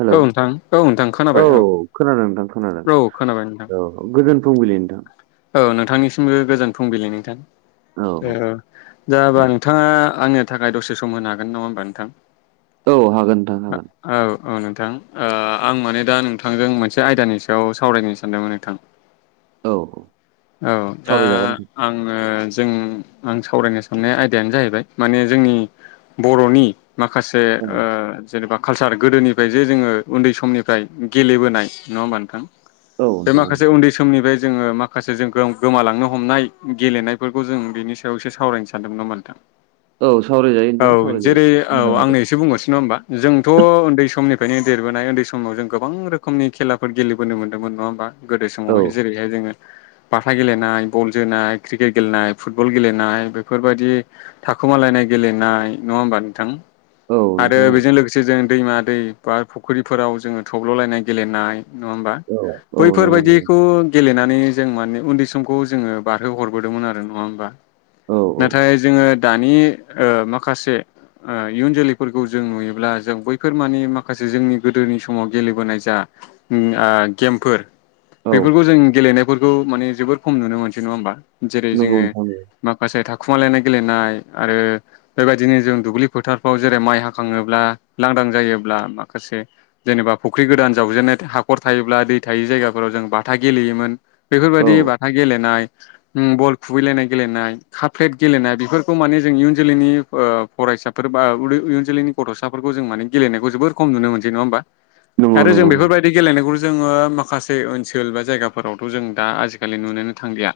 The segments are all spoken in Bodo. हेलौ औ नोंथां औ नोंथां औ खोनाबाय खोनादों नोंथां खोनादों औ खोनाबाय नोंथां औ गोजोन फुंबिलि नोथां औ नोंथांनिसिमबो गोजोन फुंबिलि नोंथां औ दा हाबा नोंथाङा आंनि थाखाय दसे सम होनो हागोन नङा होमबा नोंथां औ हागोन नोंथां हागोन औ औ नोंथां आं माने दा नोंथांजों मोनसे आयदानि सायाव सावरायनो सानदोंमोन नोंथां। औ औ औ दा सावरायजागोन आङो जों आं सावरायनो साननाय आयदायानो जाहैबाय माने जोंनि बर'नि माखासे नोंथां जेनेबा कालसार गोदोनिफ्राय जे जोङो उन्दै समनिफ्राय गेलेबोनाय नङा होमबा नोंथां? औ बे माखासे नोंथां उन्दै समनिफ्राय जोङो माखासे माखासे जों गोमालांनो हमनाय गेलेनायफोरखौ जों बेनि सायाव एसे सावरायनो सानदोंमोन नोंथां। औ औ सावरायजायो नोंथां औ सावरायजायो जेरै मोजां औ आयदा आंनो एसे बुंगोरनोसै नङा होमबा? जोंथ' उन्दै समनिफ्रायनो देरबोनाय उन्दै समाव जों गोबां रोखोमनि खेलाफोर गेलेबोनो मोनदोंमोन नङा होमबा? गोदो औ समावहाय जेरैहाय जोङो बाथा गेलेनाय बल जोनाय क्रिकेट गेलेनाय फुटबल गेलेनाय बेफोरबायदि थाखोमालायनाय गेलेनाय नङा होमबा नोंथां? औ आरो नोंथां बेजों लोगोसे जों दैमा दै बा फुख्रिफोराव जोङो थब्ल'लायनाय गेलेनाय नङा होमबा औ औ बैफोरबायदिखौ गेलेनानै जों माने उन्दै सम जोङो बारहो हरदोंमोन आरो नङा होनबा? नाथाय जोङो दानि माखासे इयुन जोलैफोरखौ जों नुयोब्ला जों बैफोर मानिे माखासे जोंनि गोदोनि समाव गेलेबोनाय जा गेमफोर औ बेफोरखौ जों गेलेनायफोरखौ माने जोोबद खम नुनो मोनसै नङा होमबा जेरै नंगौ जोङो नंगौ माखासे थाखुमालायनाय गेलेनाय आरो बेबायदिनो जों दुब्लि फोथारफ्राव जेरै माइ हाखङोब्ला लांदां जायोब्ला माखासे जेनेबा फुख्रि गोदान जावजेननाय हाखर थायोब्ला दै थायो जायगाफोराव जों बाथा गेलेयोमोन। औ बेफोरबायाददि बाथा गेलेनाय बल खुबैलायनाय गेलेनाय काफ्लेट गेलेनाय बेफोरखौ माने जों इयुन जोलैनि फरायसाफोर बा उयुन जोलैनि गथ'साफोरखौ जों मान गेलेनाय जोबोर खम नुनो मोनसै नङा होमबा नोंथां? नंगौ आरो जों नोंथां बेफोरबायदि गेलेनायखौ जोङो माखासे ओनसोल बा जायगाफोराव थ जों दा आजिखालि नुनोनो थांलिया।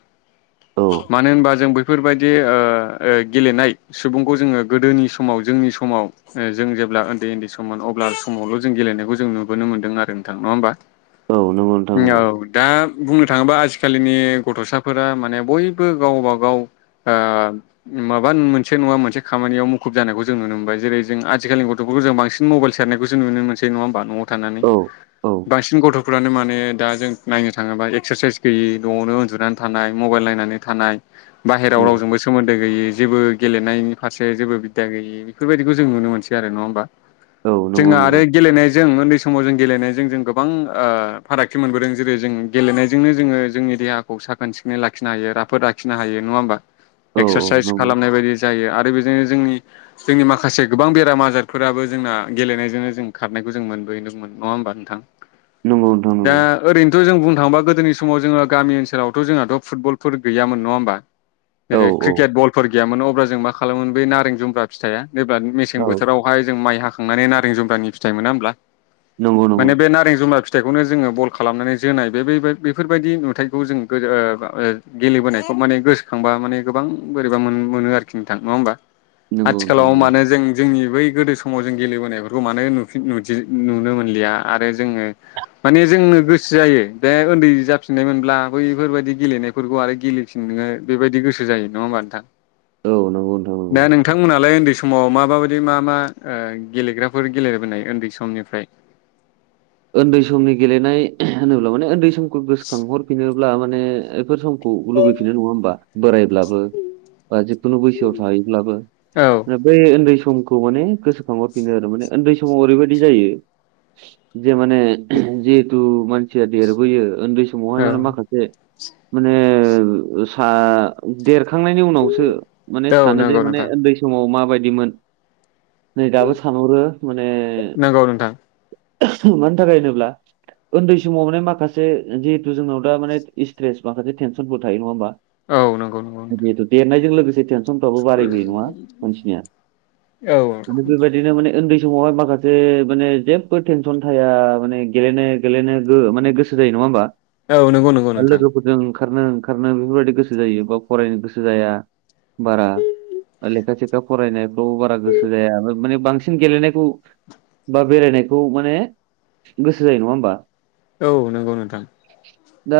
औ मानो होनबा जों बैफोरबायदि गेलेनाय सुबुंखौ जोङो गोदोनि समाव जोंनि समाव जों जेब्ला उन्दै उन्दै सममोन अब्ला समावल' जों गेलेनायखौ जों नुबोनो मोनदों आरो नोंथां नङा होमबा? नंगौ नंगौ नंगौ, औ दा बुंनो थाङोब्ला आजिखालिनि गथ'साफोरा माने बयबो गावबा गाव ओ माबा मोनसे नङा मोनसे खामानियाव मुखुब जानायखौ जों नुनो मोनबाय जेरै जों आजिखाालनि गथ'फोरखौ जों बांसिन मबल सेरनायखौसो नुनो मोनसै नङा होनबा न'आव थानानै औ औ बांसिन गथ'फ्रानो माने दा जों नायनो था थाङोबा एक्सारसाइस गैयि न'आवनो उन्दुनानै थानाय मबाइल नायनानै थानाय बाहेरायाव रावजोंबो सोमोन्दो गैयै जेबो गेलेनायनि फारसे जेबो बिदा गैयि बेफोरबायदिखौ जों नुनो मोनसै आरो नङा होमबा? जोंहा आरो गेलेनाय जों उन्दै समाव जों गेलेनायजों जों गोबां फारागथि मोनबोदों जेरै जों गेलेनायजोंनो जोङो जोंनि देहाखौ साखोन सिखोनै लाखिनो हायो राफोद लाखिनो हायो नङा होमबा? एक्सारसाइस खालामनाय बायदि जायो आरो बेजोंनो जोंनि जोंनि माखासे गोबां बेराम आजारफोराबो जोंना गेलेनायजोंनो जों खारनायखौ जों मोनबोहैदोंमोन। नङा हबा नोंथां नंगौ नोंथां दा नंगौ ओरैनोथ' जों बुं थांबा गोदोनि समाव जोङ गामिओनोलाव' जोंहाथ फुटबलफोर गैयामोन नङा होनबा? औ जेरै औ क्रिकेट बलफोर गैयामोन अब्ला जों मा खालामोमोन बै नारें जुम्ब्रा फिथाइआ जेब्ला मेसें औ बोथोराव बेावहाय जों माइ हाखांनानै नारें जुमब्रानि फिथाइ मोना हब्ला नंगौ नंगौ औ नंगौ नोंथां नंगौ औ नंगौ माने बे नारें जुमरा फिथाइखौनो जोङो बल खालामनानै जोनाय बे बेफोरबायदि नुथायखौ जों गेलेबोनायखौ माने गोसोखांबा माने गोबां बोरैबा मोनो आरोखि नोंथां नङा होमबा नोंथां आथिखालाव नंगौ मानो जों जोंनि बै गोदो समाव जों गेलेबोनायफोरखौ मानो निनु नुनो मोनलिया आरो जोङो माने जोंनो गोसो जायो। बे उन्दै जाफिननायमोनब्ला बैफोरबायाददि गेलेनायफोरखौ आरो गेलेफिन नोङो बेबायदि गोसो जायो नङा होमबा नोंथां? [inaudible] औ नंगौ नथां दा नंगौमोन। नोंथांमोनालाय उन्दै समाव मा माबायदि मा मा गेलेग्राफोर गेलेबोनाय उन्दै समनिफ्राय? उन्दै समनि गेलेनाय होनोब्ला माने उन्दै समखौ गोसोखांहरफिनो ब्ला माने बेफोर समखौ लुबैफिनाय नङा होमबा बोराय अब्लाबो जिखुनु बैसोआव थायोब्लाबो औ बे उन्दै समखौ माने गोसोखांबाफिनो आरो माने उन्दै समाव ओरैबायदि जायो। जे माने जिहेथु मानसिया देरबोयो उन्दै समावहाय औ माने माखासे माने सा देरखांनायनि उनावसो माने औ सानो जे नंगौ माने नोंथां उन्दै समाव माबायदिमोन नै दाबो सानहरो माने नंगौ नोंथां मानि थाखाय होनोब्ला उन्दै समाव माने माखासे जिहेथु जोंनाव दा माने स्ट्रेस माखासे टेनसनफोरबो थायो नङा होमबा? औ नंगौ नंगौ नोंथां बेथ' देरनायजों लोगोसे फ्रो बारायबो नङा मानसिया औ दा बेफोरबायदिनो उन्दै समावहाय माखासे माने जेबो टेनसन थाया माने गेलेनो गेलेनो माने गोसो जायो नङा होमबा? औ नंगौ नंगौ नोंथां फोरफोरजों ओंखारनो ओंखारनो बेफोरबायदि गोसो जायो बा फरायनो गोसो जाया बारा लेखा थेखा फरायनायफ्रावबो बारा गोसो जाया माने बांसिन गेलेनायखौ बा बेरायनायखौ माने गोसो जायो नङा होनबा? औ नंगौ नोंथां दा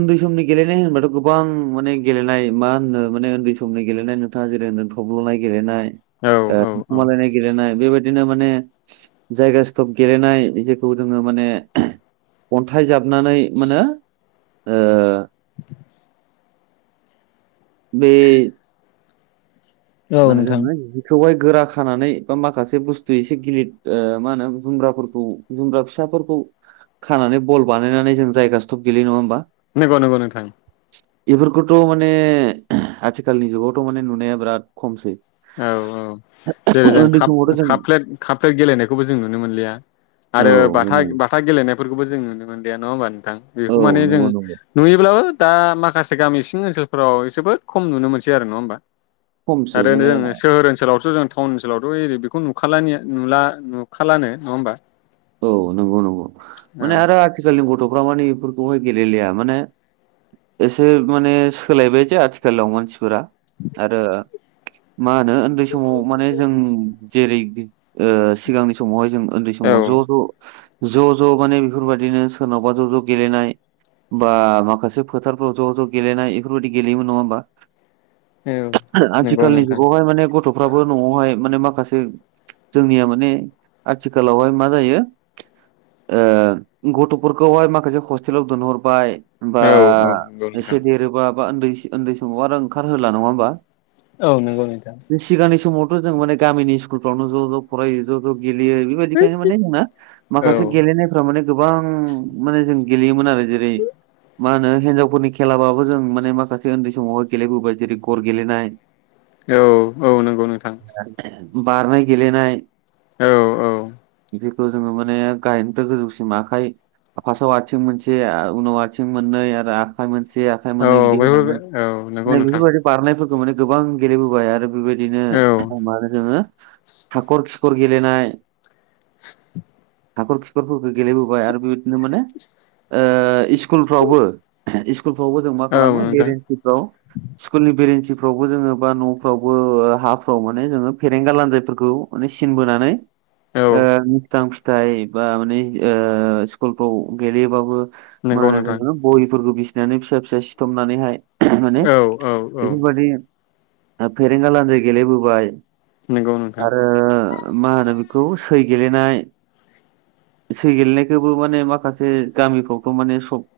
उन्दै समनि गेलेनाय होनोबाथ' गोबां माने गेलेनाय मा होननो माने उन्दै समनि गेलेनाय [unintelligible] थब्ल'नाय गेलेनाय औ ओ औ थाखुमालायनाय गेलेनाय बेबायदिनो माने जायगा स्टप गेलेनाय जेखौ जोङो माने अन्थाइ जाबनानै मानो ओ [inaudible] बे औ मानो जों नोंथां बेखौ थहाइ गोरा खानानै बा माखासे बुस्थु एसे गिलिर ओ मा होनो जुमग्राफोरखौ जुमग्रा फिसाफोरखौ खानानै बल बानायनानै जों जायगासोथब गेलेयो नङा होमबा? नंगौ नंगौ नोंथां बेफोरखौथ' माने आथिखालनि जुगावथ' माने नुनाया बिराद खमसै। औ औ जेरै जों उन्दै काप समावथ' जों काप फ्लेट गेलेनायखौबो जों नुनो मोनलिया। औ आरो बाथा मोनो बाथा गेलेनायफोरखौबो जों नुनो मोनलिया नङा होमबा नोंथां औ बेखौ माने जों नंगौ नंगौ नुयोब्लाबो दा माखासे गामि सिं ओनसोलफोराव जोबोद खम नुनो मोनसै आरो नङा होमबा? खमसै ओैरैनो माने जों सोहोर ओनसोलावसो जों टाउन ओनसोलावथ' ओरै बेखौ नुला नुखालानो नङा होमबा औ नंगौ नंगौ माने आरो आथिखालनि गथ'फ्रा माने बेफोरखौहाय गेलेलिया माने एसे माने सोलायबाय जे आथिखालाव मानसिफोरा आरो मा होनो उन्दै समाव माने जों जेरै ओ सिगांनि समावहाय जों उन्दै औ समाव ज' ज' ज' ज' माने बेफोरबायदिनो सोरनावबा ज' ज' गेलेनाय बा माखासे फोथारफ्राव ज' ज' गेलेनाय बेफोरबायदि गेलेयोन नङा होमबा नंगौ आथिखालनि नोंथां जुगावहाय माने गथ'फ्राबो न'आवहाय माने माखासे जोंनिया माने आथिखालावहाय मा जायो ओ गथ'फोरखौहाय माखासे हस्टेलाव दोनहरबाय होमबा औ औ नंगौ नोंथां एसे देरोबा बा उन्दै उन्दै समाव आरो ओंखारहोला नङा होमबा औ नंगौ नोंथां सिगांनि समावथ' जों माने गामिनि स्कुलफ्रावनो ज' ज' फरायो ज' ज' गेलेयो बेबायदिखायनो माने जोंना औ माखासे गेलेनायफ्रा माने गोबां माने जों गेलेयोमोन आरो जेरै मा होनो हिनजावफोरनि खेलाबाबो जों माने माखासे उन्दै समावहाय गेलेबोबाय जेरै गर गेलेनाय औ औ नंगौ नोंथां बारनाय गेलेनाय औ औ थ' जोङो माने गायनोथ' गोजौसि माखाय फासआव आथिं मोनसे उनाव आथिं मोननै आरो आखाइ मोनसे ए आखाइ औ मोननै बिदि बयबो होलांनाय औ नंगौ माने नोंथां बेफोरबायदि बारनायफोरखौ माने गोबां गेलेबोबाय आरो बेबायदिनो औ मानो जोङो हाखर खिखर गेलेनाय [inaudible] हाखर खिखरफोरखौ गेलेबोबाय आरो बेबायदिनो माने [inaudible] ओ स्कुलफ्रावबो स्कुलफ्रावबो जों मा औ खालामो नोंथां बेरेन्सिफ्राव स्कुलनि बेरेन्थिफ्रावबो जोङो बा न'फ्रावबो हाफ्राव माने जोङो फेरेंगा लान्जायफोरखौ माने सिन बोनानै ओ औ मिस्थां फिथाइ बा माने ओ स्कुलफ्राव गेलेयोबाबो मा नंगौ होनो नोंथां जोङो बहिफोरखौ बिसिनानै फिसा फिसा सिथमनानैहाय माने औ औ औ बेफोरबादि ओ फेरेंगा लानजाय गेलेबोबाय नंगौ नोंथां आरो मा होनो बेखौ सै गेलेनाय सै गेलेनायखौबो माने माखासे गामिफ्रावथ' माने सब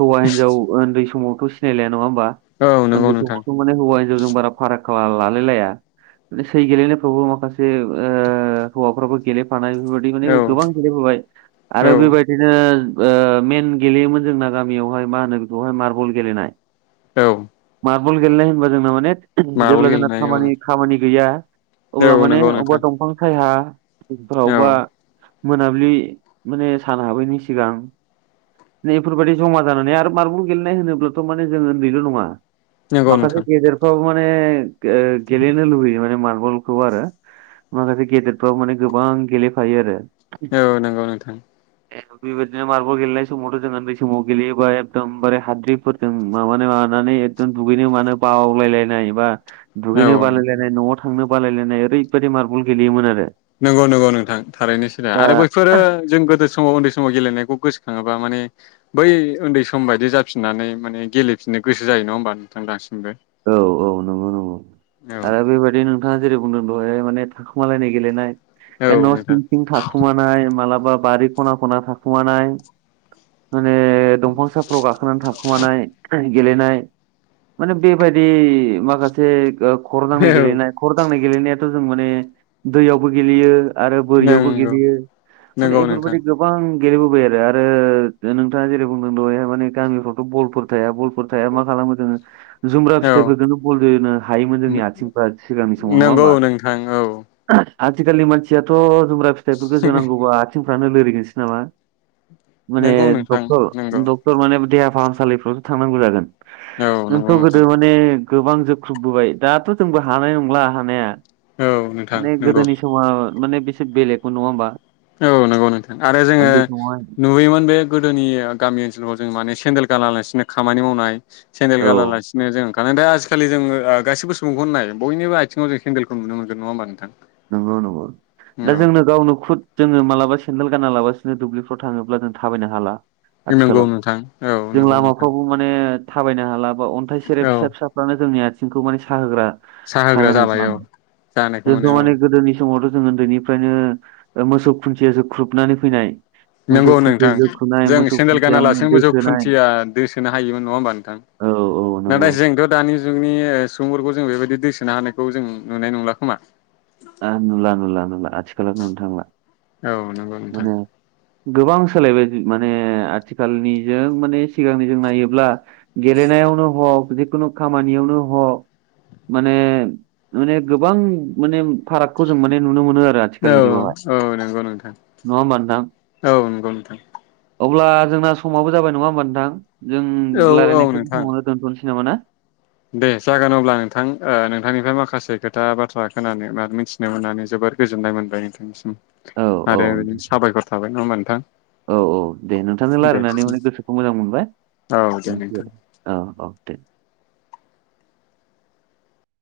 हौवा हिनजाव उन्दै समावथ' सिनायलाया नङा होमबा औ नंगौ उन्दै नोंथां समावथ' माने हौवा हिनजावजों बारा फाराग लालाय लाया सै गेलेनायफ्रावबो माखासे ओ हौवाफ्राबो गेलेफानाय बेफोरबायदि माने औ गोबां गेलेबोबाय आरो औ बेबायदिनो ओ मेन गेलेयोमोन जोंना गामियावहाय मा होनो बेखौहाय मार्बल गेलेनाय औ मारबल गेलेनाय होनबा जोंना माने मार्बल जेब्ला जोंना गेलेनाय औ खामानि खामानि गैया नोंथां अब्ला औ माने नंगौ अबेबा नोंथां दंफां सायहा फ्रावबा औ मोनाबिलि माने सान हाबैनि सिगां बेफोरबायदि जमा जानानै आरो मारबुं गेलेनाय होनोब्लाथ' माने जों उन्दैल' नङा नंगौ माखासे नोंथां गेदेरफ्राबो माने गेलेनो लुबैयो माने मार्बलखौ आरो माखासे गेदेरफ्राव माने गोबां गेलेफायो आरो औ नंगौ नोंथां बेबायदिनो मार्बल गेलेनाय समावथ' जों उन्दै समाव गेलेयोबा एकदमबारे हाद्रिफोरजों माबानाय मानानै दुगैनो मानो बावलायलायनायबा दुगैनो औ बालायलायनाय न'आव थांनो बालायलायनाय ओरैबायदि मारबल गेलेयोमोन आरो नंगौ नंगौ नोंथां थारैनोसो दा आरो बै बफोरो जों गोदो समाव उन्दै समाव गेलेनायखौ गोसोखाङोबा माने बै उन्दै सम बायदि जाफिननानै माने गेलेफिननो गोसो जायो नङा होमबा नोंथां दासिमबो औ औ नंगौ नंगौ आरो बेबायदि नों थाङा जेरै बुंदों दहाय माने थाखुमालायनाय गेलेनाय औ न' औ नोंथां सिं सिं थाखुमानाय मालाबा बारि खना खना थाखुमानाय माने दंफांसाफ्राव गाखोनानै थाखोमानाय गेलेनाय माने बेबायदि माखासे ओ खर' दांनाय औ गेलेनाय खर' दांनाय गेलेनायाथ' जों माने दैयावबो गेलेयो आरो बोरियावबो नंगौ गेलेयो माने नंगौ नोंथां बेफोरबादि गो गोबां गेलेबोबाय आरो नोंथाङा जेरै बुंदों दहयहाय माने गामिफ्रावथ' बलफोर थाया बलफोर थाया मा खालामो जोङो जुमब्रा औ फिथाइफोरखौनो बलजोनो हायोमोन जोंनि आथिंफ्रा सिगांनि समाव नङा नंगौ होमबा नोंथां औ आथिखालनि मानसियाथ' जुमब्रा फिथाइफोरखौ जोनांगौबा आथिंफ्रानो लोरिगोनसो नामा माने नंगौ नोंथां डक्टर नंगौ डक्टर माने देहा फाहामसालिफ्रावथ' थांनांगौ जागोन औ नों जोंथ' गोदो माने गोबां जोख्रुबबोबाय दाथ' जोंबो हानाय नंला हानाया औ नोंथां माने नंगौ गोदोनि समाव माने बेसे बेलेगबो नङा होमबा औ नंगौ नोंथां आरो जोङो उन्दै समावहाय नुबोयोमोन बे गोदोनि गामि ओनसोलफ्राव जों माने सेन्देल गालासिनो खामानि मावनाय सेन्देल औ गानालासिनो जों दानाथ' आजिखालि ओ जोङो गासैबो सुबुंखौनो नाय बयनिबो आथिङाव जों केन्देलखौ नुनो मोनगोन नङा होमबा नोंथां नंगौ नंगौ औ दा जोंनो गावनो खुद जोङो मालाबा सेन्देल गानालासिनो दुब्लिफ्राव थाङोब्ला जों थाबायनो हाला नंगौ आथिखालाव नोंथां औ जों नंगौ नोंथां लामाफ्रावबो माने थाबायनो हाला बा अन्थाइ सेरेब औ फिसा फिसाफ्रानो जोंनि आथिंखौ माने साहोग्रा साहा होग्रा जाबाय औ जानाय औ माने गोदोनि समावथ' जों उन्दैनिफ्रायनो मोसौ खुन्थिया जोख्रुबनानै फैनाय नंगौ मोसौ खुन्थिया नोंथां जोख्रुबनाय जों मोसौ सेन्देल खुन्थिया माने गानालासेनोबो जों दोखोनाय खुन्थिया दोसोनो हायोमोन नङा होमबा नोंथां औ औ नंगौ नाथाय जोंथ' दानि जुगनि सुबुंफोरखौ जों बेबायदि दोसोनो हानायखौ जों नुनाय नंला खोमा आ नुला नुला नुला आथिखालाव नुनो थांला औ नंगौ नोंथां मोनो गोबां सोलायबाय माने आथिखालनिजों माने सिगांनि जों नायोब्ला गेलेनायावनो हक जिखुनु खामानियावनो हक माने माने गोबां माने फारागखौ जों माने नुनो मोनो आरो आ औ औ नंगौ नोंथां नङा होमबा नोंथां औ नंगौ नोंथां अब्ला जोंना समाबो जाबाय नङा होमबा नोंथां जों औ औ रायलायनायखौ बे नोंथां समावनो दोन्थ'नोसै नामा ना? दे जागोन अब्ला नोंथां ओ नोंथांनिफ्राय माखासे खोथा बाथ्रा खोनानो मानो मिथि नो मोननानै जोोबोर गोजोननाय मोनबाय नोंथांनिसिम औ औ आरो बिदिनो साबायखर थाबाय नङा होनबा नोंथां औ औ दे नोंथांजों दे रायलायनानै माने गोसोखौ मोजां मोनबाय औ ओम नोंथां दे औ अ दे